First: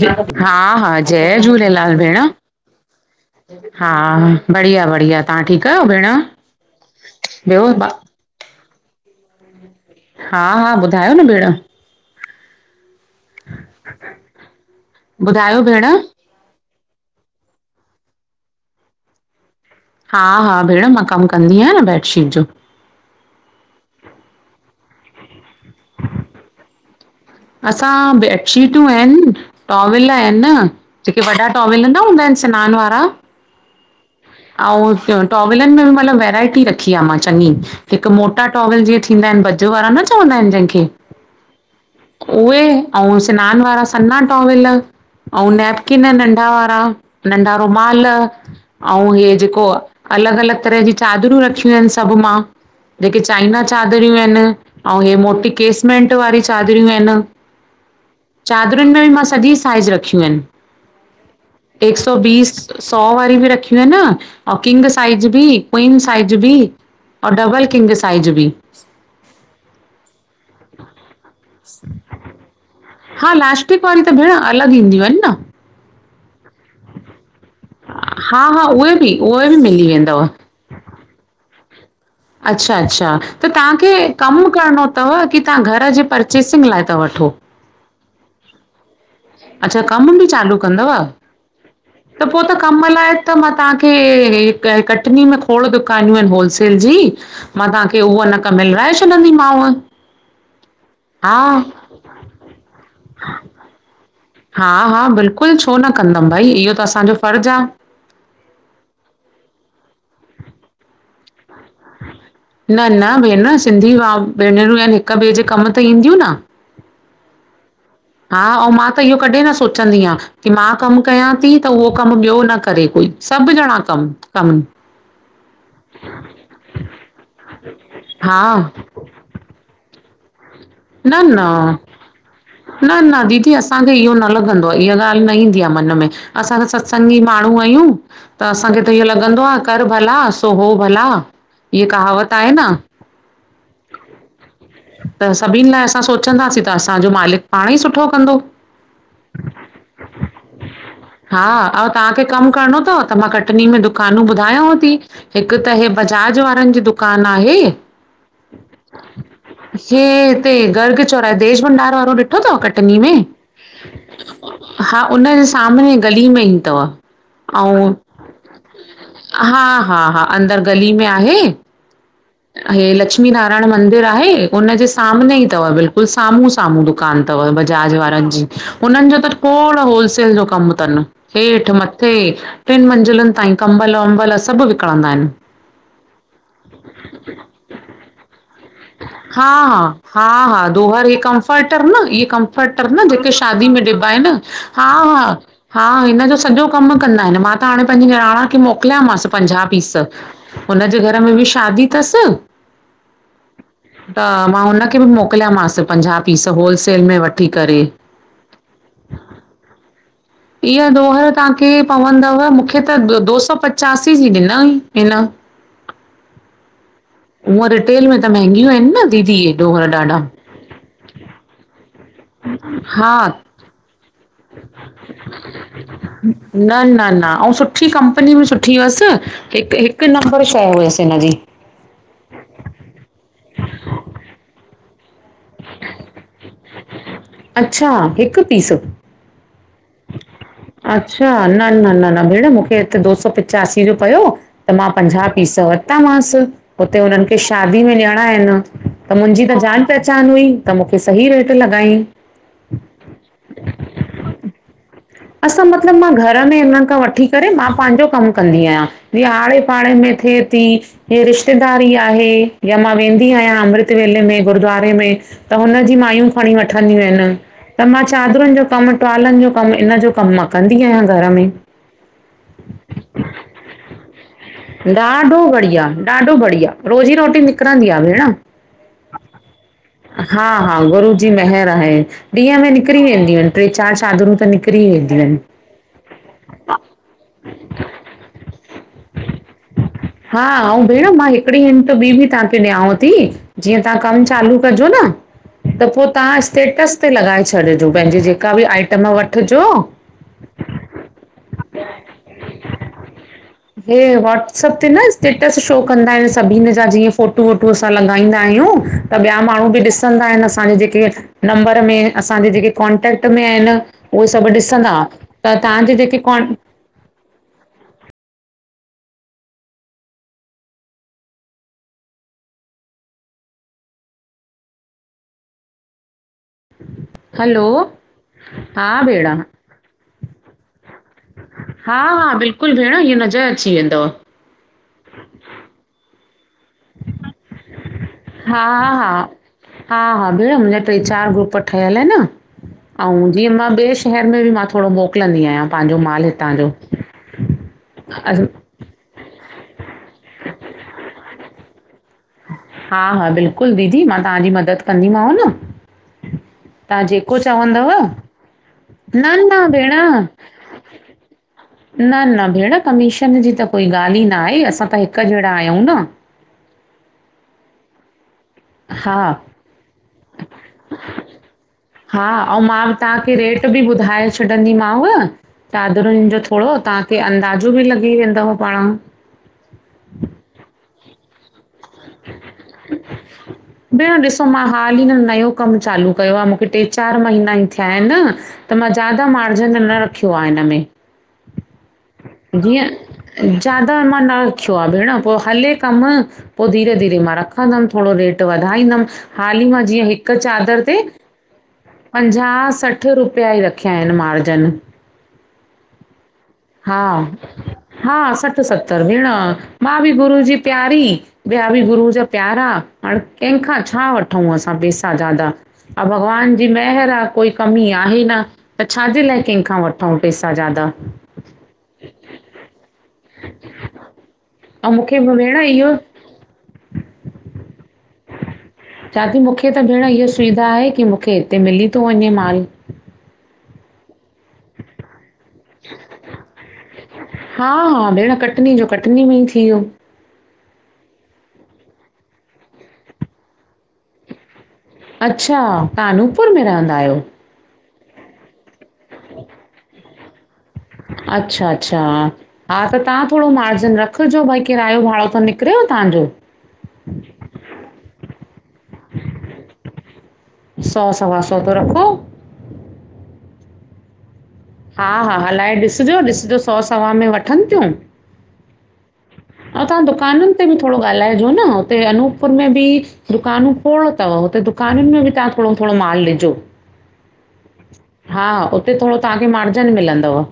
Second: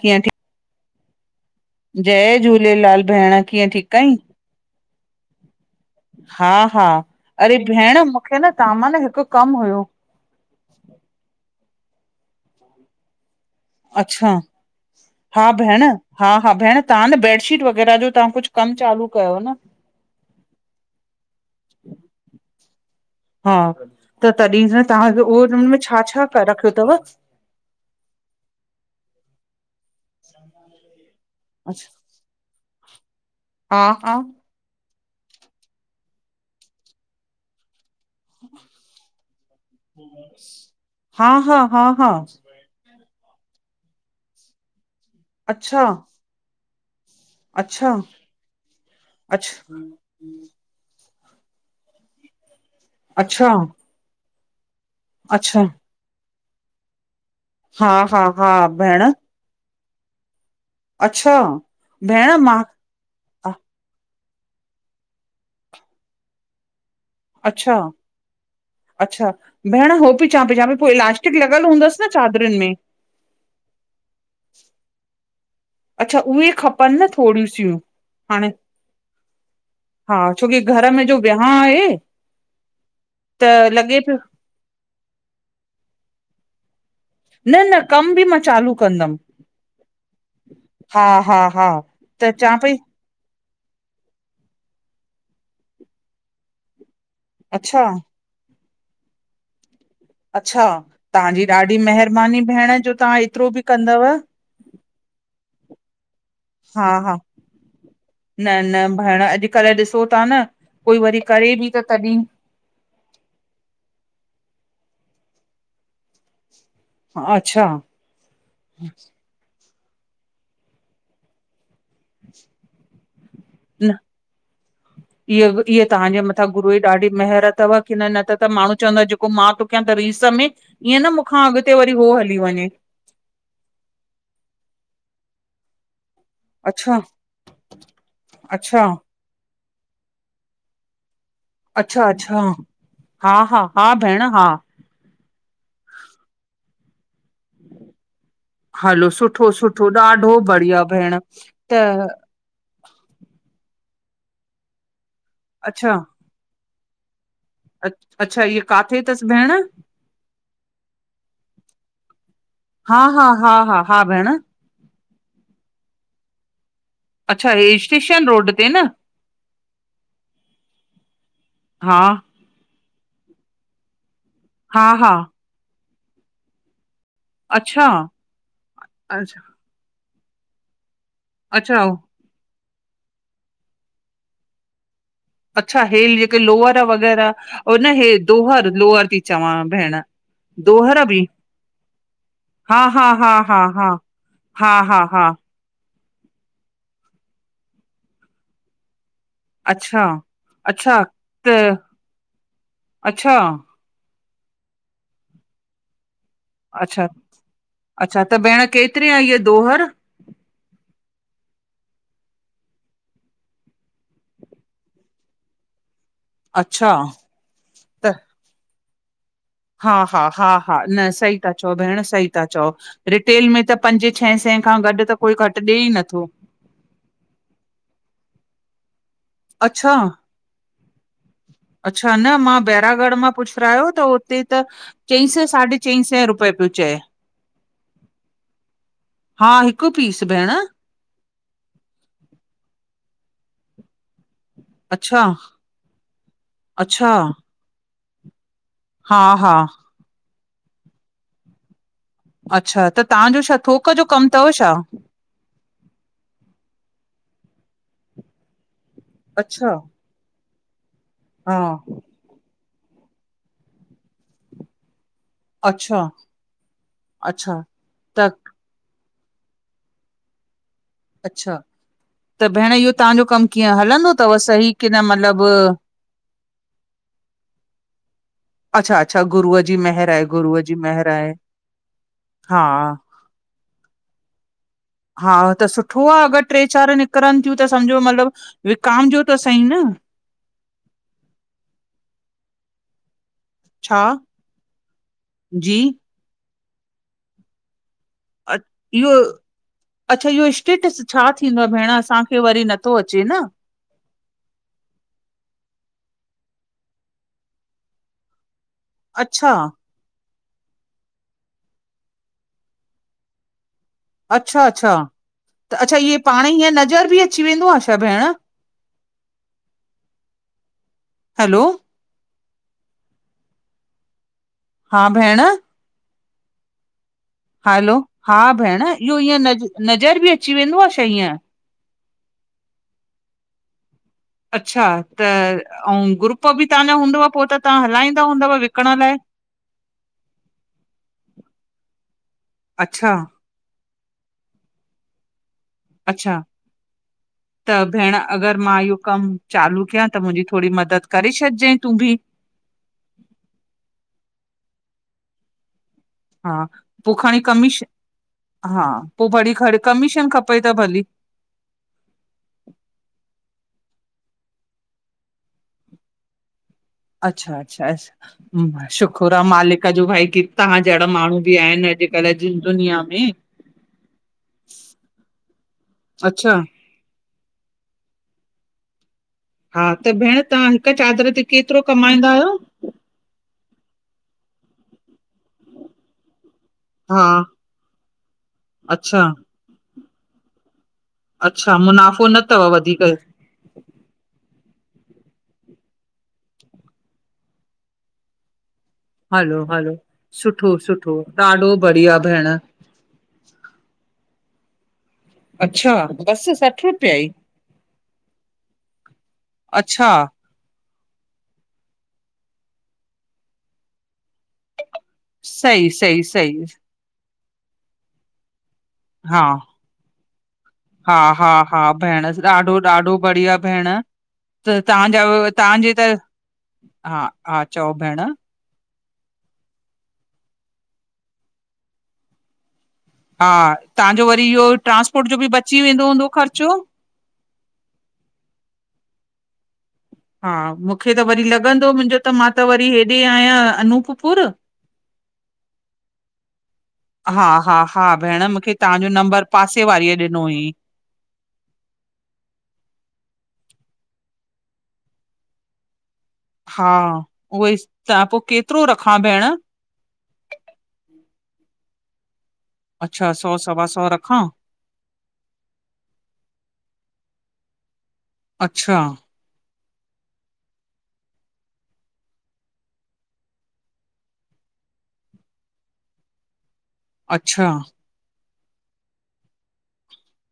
कीअं हा, जय झूलेलाल। अ भेण, जय झूलेलाल भेण कीअं हा ठीकु आहीं? बढ़िया- बढ़िया, तव्हां ठीकु आहियो भेण? हा हा अरे ॿियो ब भेण, मूंखे न तव्हां मां न हिकु कमु हुयो। हा- हा ॿुधायो न, भेण। अच्छा, हा भेण। हा- हा भेण, तव्हां न बेडशीट वग़ैरह जो तव्हां कुझु कमु चालू कयो न? हा- हा भेण, मां कमु कंदी आहियां न बैेडशीट जो। हा त तॾहिं खां, तव्हांखे, उहो हुन में छा- छा रखियो अथव? मां, बेडशीटूं आहिनि, टॉवल आहिनि, जेके वॾा टॉवल अथव? न हं, हूंदा आहिनि सिनान वारा? हा- हा। ऐं टॉवलनि में बि मतलबु वैरायटी रखी आहे मां चङी। हिकु मोटा टॉवल जीअं थींदा आहिनि, बजे वारा न चवंदा आहिनि जंहिंखे? हा, हा, हा -हा। उहे अऊं सिनान वारा सना टॉवल, अऊं अच्छा नेपकिन नंढा वारा। नंढा अच्छा रोमाल अउं हीयो अच्छा जेको अलग अलग तरह जी चादरूं रखिय सभ मां जेके अच्छा चाइनां चादरूं आहिन अउं हे मोटी अच्छा केस मेंट वारी चादरूं आहिन हा हा हा चादरुन भेण में मां सॼी साइज़ रखियूं आहिन। अच्छा एक सौ भेण बीस मां सौ वारी बि रखियूं आहिन अउं किंग साइज भी क्वीन साइज भी। अउं डबल अच्छा किंग साइज भी। अच्छा भेण हो पई चां पई चां पेई पो इलास्टिक लॻयल हूंदस न चादरुन में? हा लास्टिक वारी त भेण अलग ईंदियूं आहिन न। अच्छा उहे खपनि न थोड़ीयूं सयूं। हा हा उहे भी उहे बि मिली हा वेंदव। छोकी घर में जो विया आहे। अच्छा अच्छा त तव्हांखे लॻे पियो कम करणो तव की तव्हां घर जी परचेसिंग लाए था वठो? न न कम बि मां चालू कंदम। अच्छा कम बि चालू कंदव हा हा त पो त चवां पई कम लाए त मां तव्हांखे कटनी में खोड़ दुकानियूं आहिन होलसेल जी मां अच्छा तव्हांखे उह न क मिलराए छॾदी मांव। अच्छा तव्हांजी ॾाढी महरबानी भेण जो तव्हां एतिरो बि कंदव। हा हा बिल्कुल छो न कंदम भई इहो त हा हा असांजो फर्ज़ आ। न न भेण अॼकल्ह ॾिसो ता न कोई वरी करे बि त तॾहिं। न न भेण सिंधी भ भेनरूं आहिन हिक ॿिए जे कम त ईंदियूं न। अच्छा हा अउं मां त इहो कॾहिं न सोचंदी आहियां की मां कम कयां ती त उहो कम ॿियो न करे कोई। सभ ॼणा [unintelligible] इअ ईअ तव्हांजे मथां गुरू ई ॾाढी महर तव की न हा त माण्हू चवंदा मां तो कयां त रीस में ईअं न मूंखां अॻते वरी उहो हली वञे! न न दीदी असांखे इहो न लॻंदो आ इहा ॻाल्हि न ईंदी आ मन में। असां त अच्छा सत्संगी माण्हू आहियूं त असांखे अच्छा त इहो लॻंदो आ कर भला सो हो भला। इहा अच्छा कहावत अच्छा आहे न हा हा हा भेण हा त सभिन ला असां सोचंदासीं त असांजो मालिक पाण ई सुठो कंदो हलो सुठो सुठो ॾाढो बढ़िया भेण हा ऐं त तव्हांखे कमु करणो तव त मां कटनी में दुकानूं ॿुधायांव ती। हिक त हे अच्छा बजाज वारन जी दुकान आहे। अच्छा हिय काथे तस भेण? हे हिते गर्ग चोराए देश भंडार वारो ॾिठो तव कटनी हा में? हा हा हा हा भेण हा उनजे सामने गली में ई तव। अच्छा हे अउं स्टेशन रोड ते न हा हा हा अंदर गली में आहे। हा हे लक्ष्मी नारायण मंदिर आहे हा उनजे हा सामने ई तव बिल्कुल साम्हूं साम्हूं दुकान। तव अच्छा बजाज वारन जी हुनन जो त अच्छा कोड़ होलसेल जो कम तन। हेठ अच्छा मथे टिन मंज़िलुन ताईं कंबल वंबल सभ विकणंदा आहिन। अच्छा हेे लेके लोअर हे दोहर लोहर थी हा, चवां हा, भेण हा, हा दोहर हे बि कमफर्टर न इ हा कमफर्टर न हा हा जेके हा शादी में हा ॾिबा एन हा हा हा हिनजो सॼो कम कंदा आहिन मां त हाणे पंहिंजी निराण खे मोकलयामांस। पंजाह पीस अच्छा हुनजे अच्छा घर में बि त शादी थस। अच्छा त मां हुनखे बि मोकिलयामांस पंजाह पीस होलसेल में वठी करे। छा त भेण केतरी आहे दोहर? इहा दोहर तांखे पवंदव मूंखे त दो सौ पचासी जी ॾिन हिन। अच्छा। हूअं रिटेल में त मेहेंगियूं आहिन न दीदी ए। हा हा हा हा न सही ता चओ भेण सही था चओ हा रिटेल में त। पंज छह सै खां गॾु त कोई घट ॾिए ई नथो। न न न आऊ सुठी कंपनी बि सुठी हुयस हिक, अच्छा हिक नम्बर शइ हुयस हिनजी। अच्छा न मां बैरागढ़ मां पुच्चरायो त हुते त। चई सें साढे चई सें रुपए पयो चय। अच्छा हिक पीस। हा हिकु पीस भेण। अच्छा न न न न भेण मूंखे हिते दो सौ पिचासी जो पियो। त मां अच्छा, पंजाह पीस वरतामांस हुते अच्छा, हुनन खे शादी में ॾियणा आहिन। त हा, मुंहिंजी हा, त जान पहचान हुई त मूंखे सही रेट लॻायांइ। अच्छा त तांजो छा थोक जो कम थव छा? असां मतलब मां घर में हिनन खां वठी करे मां पंहिंजो कम कंदी आहियां। जीअं आड़े अच्छा, पाड़े में थिए ती इीअ हा, रिश्तेदारी आहे। या मां वेंदी आहियां अमृत वेले में गुरुद्वारे में। त हुनजी अच्छा, माइयूं खणी वठंदियूं आहिन अच्छा त मां चादरुन जो कम टुवालन जो कम इन जो। कम माँ कंदी आयांन। अच्छा त भेण इहो तांजो कम कीअं हलंदो थव सही की न ॾाढो मतलब। बढ़िया ॾाढो बढ़िया। रोज़ी रोटी निकरण ॾीआ भेण। अच्छा, अच्छा गुरूअ जी मेहर आहे, हा गुरूअ जी हा मेहर गुरू जी आहे, मेंहेर आहे ॾींहं हा में निकरी वेंदियूंन। ट्रे चार चादरूं त निकरी वयन। हा त सुठो आ अगर ट्रे चार निकरनतीयूं त सम्झो मतलब वि कामजो त सही न। हा आऊ भेण मां हिकड़ी हिंट ॿीं बि तांखे ॾियांव थी। जीअं तां छा? कम चालू कजो न जी त पो तां स्टेटस ते लॻाए छॾजो पंहिंजे जेक। अ काबि आइटम इहो वठजो। अच्छा इहो स्टेटस छा थींदो आ? भेण असांखे वरी नथो अचे न। हे वॉट्सअप। ते न स्टेटस शो कंदा आहयूं सभिन जा जीअं फोटू वोटू असां लॻाईंदायूं। त ॿिया अच्छा, माण्हू बि ॾिसंदा आहिन असांजे जेके नंबर में असांजी जेके कॉन्टेक्ट में आहिन। उहे सभ अच्छा, ॾिसंदा अच्छा त तांजी अच्छा इहे जेकी पाण कॉन। ई नज़र बि अच। अची वेंदो आ छा भेण? हलो। हा भेण। हलो हा भेण इहो ईअं नज नज़र बि अची वेंदो आ छा ईअं। हा हा बिल्कुल भेण इह नज़र अची वेंदव। अच्छा त आऊ ग्रुप बि तांजा हूंदो पो त। त हलाईंदा हूं। हा-हा, हा-हा भेण मुहिंजा ट्रे-चार ग्रुप ठहयल ऐंन अच्छा अऊं जीअं मां ॿे शहेर में बि मां थोड़ो मो मोकलंदी आयां पान्ज़ो माल अच्छा हितां जो त भेण अस अगरि मां इयो कम चालू कयां त मुहिंजी थोड़ी मदत करे छॾ जाएं तू भी। हा-हा बिल्कुल दीदी मां तहांजी मदत कंदी मांव न! हा! तव्हां पो जेको खणी कमीश, चवंदव हा! पो न, भणी न खण भेण कमीशन खप्पई त भली। न, न भेण कमीशन जी त कोई गाल ही न आहें, असां त हिक जेड़ा आहयू न। अच्छा-अच्छा, अच्छा-अच्छा हा, शुखुर आ मालिक जो भाई की तहां जेड़ा माणू बि आहिन अॼ हा अऊं मां तहांखे रेट बि बुधाए छॾंदी मांव। चादरून जो अच्छा थोड़ो, तहांखे अंदाज़ो बि लगी वेंदव पाण। हां! त भेण तहां हिक चादर ते केतरो कमाईंदा आयो? भेण ॾिसो मां हाली न नयो कम चालू कयो आह मूंखे टे चार हा महीना ई थ्या आऐंन त मां अच्छा ज्यादा मार्ज़न न रखयो आ हिन में। अच्छा मुनाफ़ो न तव वधिक। जीअं ज्यादा मां न रखयो आ भेण! पो हले कम पो धीरे-धीरे मां रख दम थोड़ो रेट वधाईंदम, हलो हाली मां हलो जीअ ह़िक सुठो चादर ते सुठो ॾाढो बढ़ी पंन्झा, सठ रुपया ई रखया आहेन मार्ज़न। अच्छा! बस् सठ हा, रुपया ई हां सठ-सत्तर भेण मां अच्छा बि गुरू जी प्यारी ॿया बि गुरूअ जा प्यारा, हाणे कंहेखां छा वठू असां पेस सा ज़ादा, सही अउ सही भगवान सही जी महेर आ कोई कमी आहे न। त छाजे लाय केंखा वठूं पैसा ज़्यादा। हा-हा भेणस! ॾाढो-ॾाढो बढ़िया भेण। त ऐं मूंखे तहांजा बि अव भेण इहो तहांजे त, हा-हा चओ भेण! चा थी मूखे त भेण इह सुविधा आहे की मूखे हिते मिली थो वञे माल। हा! तहांजो वरी इओ ट्रांस्पोर्ट जो बि बची वेंदो हूंदो ख़र्चो। हा‌ं-हां भेण कटनी जो कटनी में ई थी वियो। हा मूंखे त वरी लग़दो मुहिंजो त, मां त वरी हेॾे आयां अनूपपुर। अच्छा! तहां अनूपपुर में रहंदा आहयो। हा-हा-हा भेण, मूंखे तहांजो नंबर पासे वारीअ ॾिनो हुईं। अच्छा-अच्छा हां। हां त तहां थोड़ो मार्ज़िन रखजो भई! किरायो भाड़ो त निकरेव तहांजो। हा उहोईस, ता पो केतरो रखा भेण! सौ सवा सो त रखो। अच्छा, सौ सवा सो रखां। हाहा हलाए ॾिसजो, ॾिसजो सौ सवा में वठन तियूं। अच्छा। अउ तहां दुकानन ते बि थोड़ो गालाऐ जो न हुते अनूपपुर में बि दुकानूं खोड़ तव हुते दुकानिनयूं में बि तहां थोड़ो-थोड़ो माल ॾिजो। अच्छा। हा! उते थोड़ो तहांखे मार्ज़न मिलंदव।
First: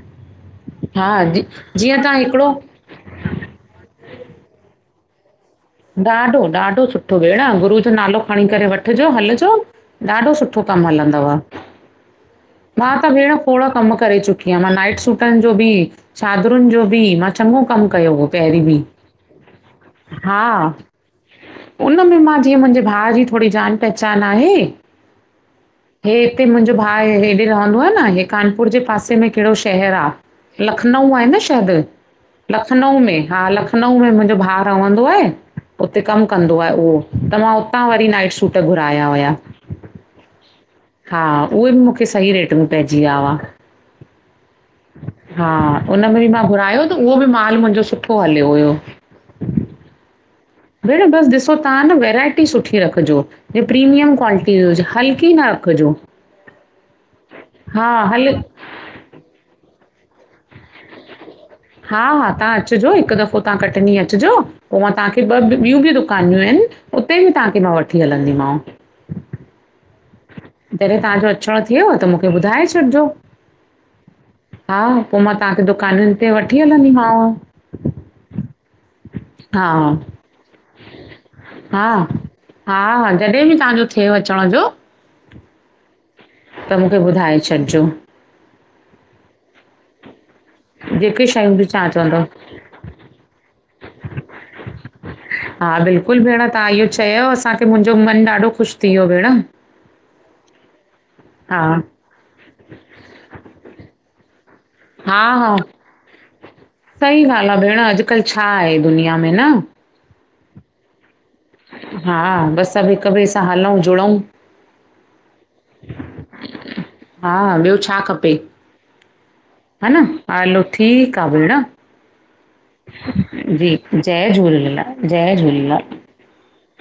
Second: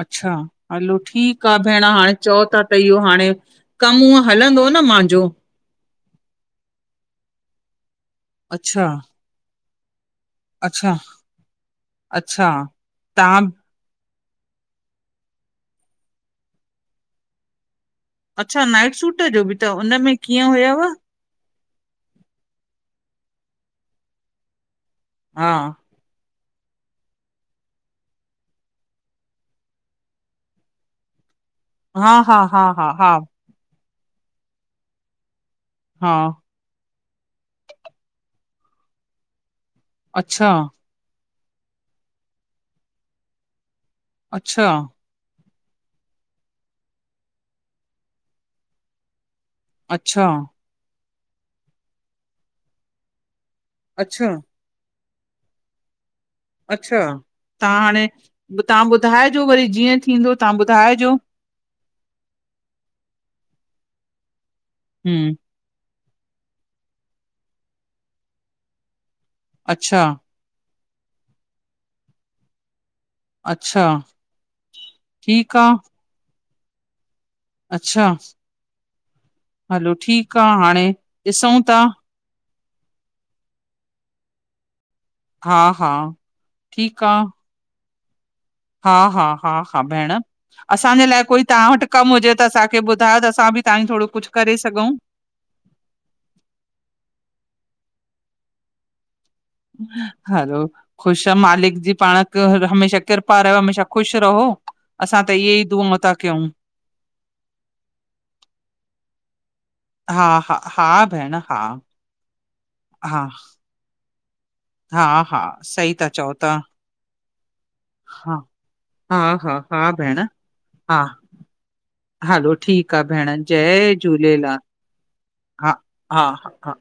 अच्छा, हलो हा जी ठीक आ भेण जीअं हाणे तव्हां चओ हिकिड़ो ता त इहो हाणे कम हूअ हलंदो न मांजो। ॾाढो ॾाढो सुठो भेण गुरू जो नालो खणी करे अच्छा वठजो हलजो ॾाढो सुठो। सुठो कम अच्छा हलंदव अच्छा मां त भेण तव्हां खोड़ कम करे चुकी आ मां नाइट सूटन जो भी चादरुन जो बि मां चॻो कम अच्छा नाइट सूट जो बि त हुन में हा उनमें मां जीअं मुंहिंजे भा जी थोड़ी जान पहचान आहे। हा हे हिते मुंहिंजो भा हेॾे रहंदो आहे न इ कानपुर जे पासे में कहिड़ो शहर आ। लखनऊ आहे न शायद हा हा हा हा लखनऊ में हा लखनऊ लखनऊ में मुंहिंजो भा रहंदो आहे उते हा कम कंद तो उहो त मां उतां वरी नाइट सूट घुराया हुया। अच्छा हा उहे बि मूंखे सही रेट में पइजी विया हुआ। अच्छा हा उनमें बि मां घुरायो त उहो बि माल मुंहिंजो सुठो हलियो हुयो। अच्छा भेण बस ॾिसो तव्हां न वैरायटी सुठी रखजो ह प्रीमियम अच्छा क्वालिटी हुजे हल्की न कजो अच्छा तव्हां हाणे हल तव्हां ॿुधाइजो वरी जीअं थींदो तव्हां ॿुधाइजो। हा हा तव्हां अचजो हिक दफ़ो तव्हां कटनी अचजो पो मां तव्हांखे हम्म ॿ ॿियूं बि दुकानियूं आहिन उते बि तव्हांखे मां वठी हलंदीमांव। अच्छा जॾहिं तव्हांजो अचण थेव त मूंखे ॿुधाए छॾजो। अच्छा हा पो मां ठीकु तव्हांखे आ दुकानन ते वठी हलंदीमाव। अच्छा हा हलो ठीक आहे हाणे ॾिसूं था। हा हा हा जॾहिं बि तव्हांजो थे अचण जो। हा हा त मूंखे ठीकु आ ॿुधाए छॾजो। हा हा हा हा भेण असांजे लाएक जेके कोई शयूं बि तव्हां वट कम चवंदव हुजे त असां तखे ॿुधायो त असां बि तव्हांं थोड़ो कुछ करे सघूं। हा बिल्कुल भेण तव्हां इहो चयो असांखे मुंहिंजो मन ॾाढो ख़ुश थी वियो भेण। हलो ख़ुशा हा मालिक जी पाण हमेशा कृपा रहेव हमेशा ख़ुश रहो असां हा त हा इहे ई दुआं ता कयूं। सही ॻाल्हि आ भेण अॼकल्ह छा आहे दुनिया में न। हा हा हा भेण। हा। हा बस सभ हिक हा ॿिए सां हलउं जुड़उं। हा हा सही ता चओ तां। हा ॿियो छा खपे हा हा हा ह न भेण हलो हा ठीक आहे भेण। हलो ठीकु आ भेण जी जय झूलेलाल जय हा झूलेलाल हा हा हा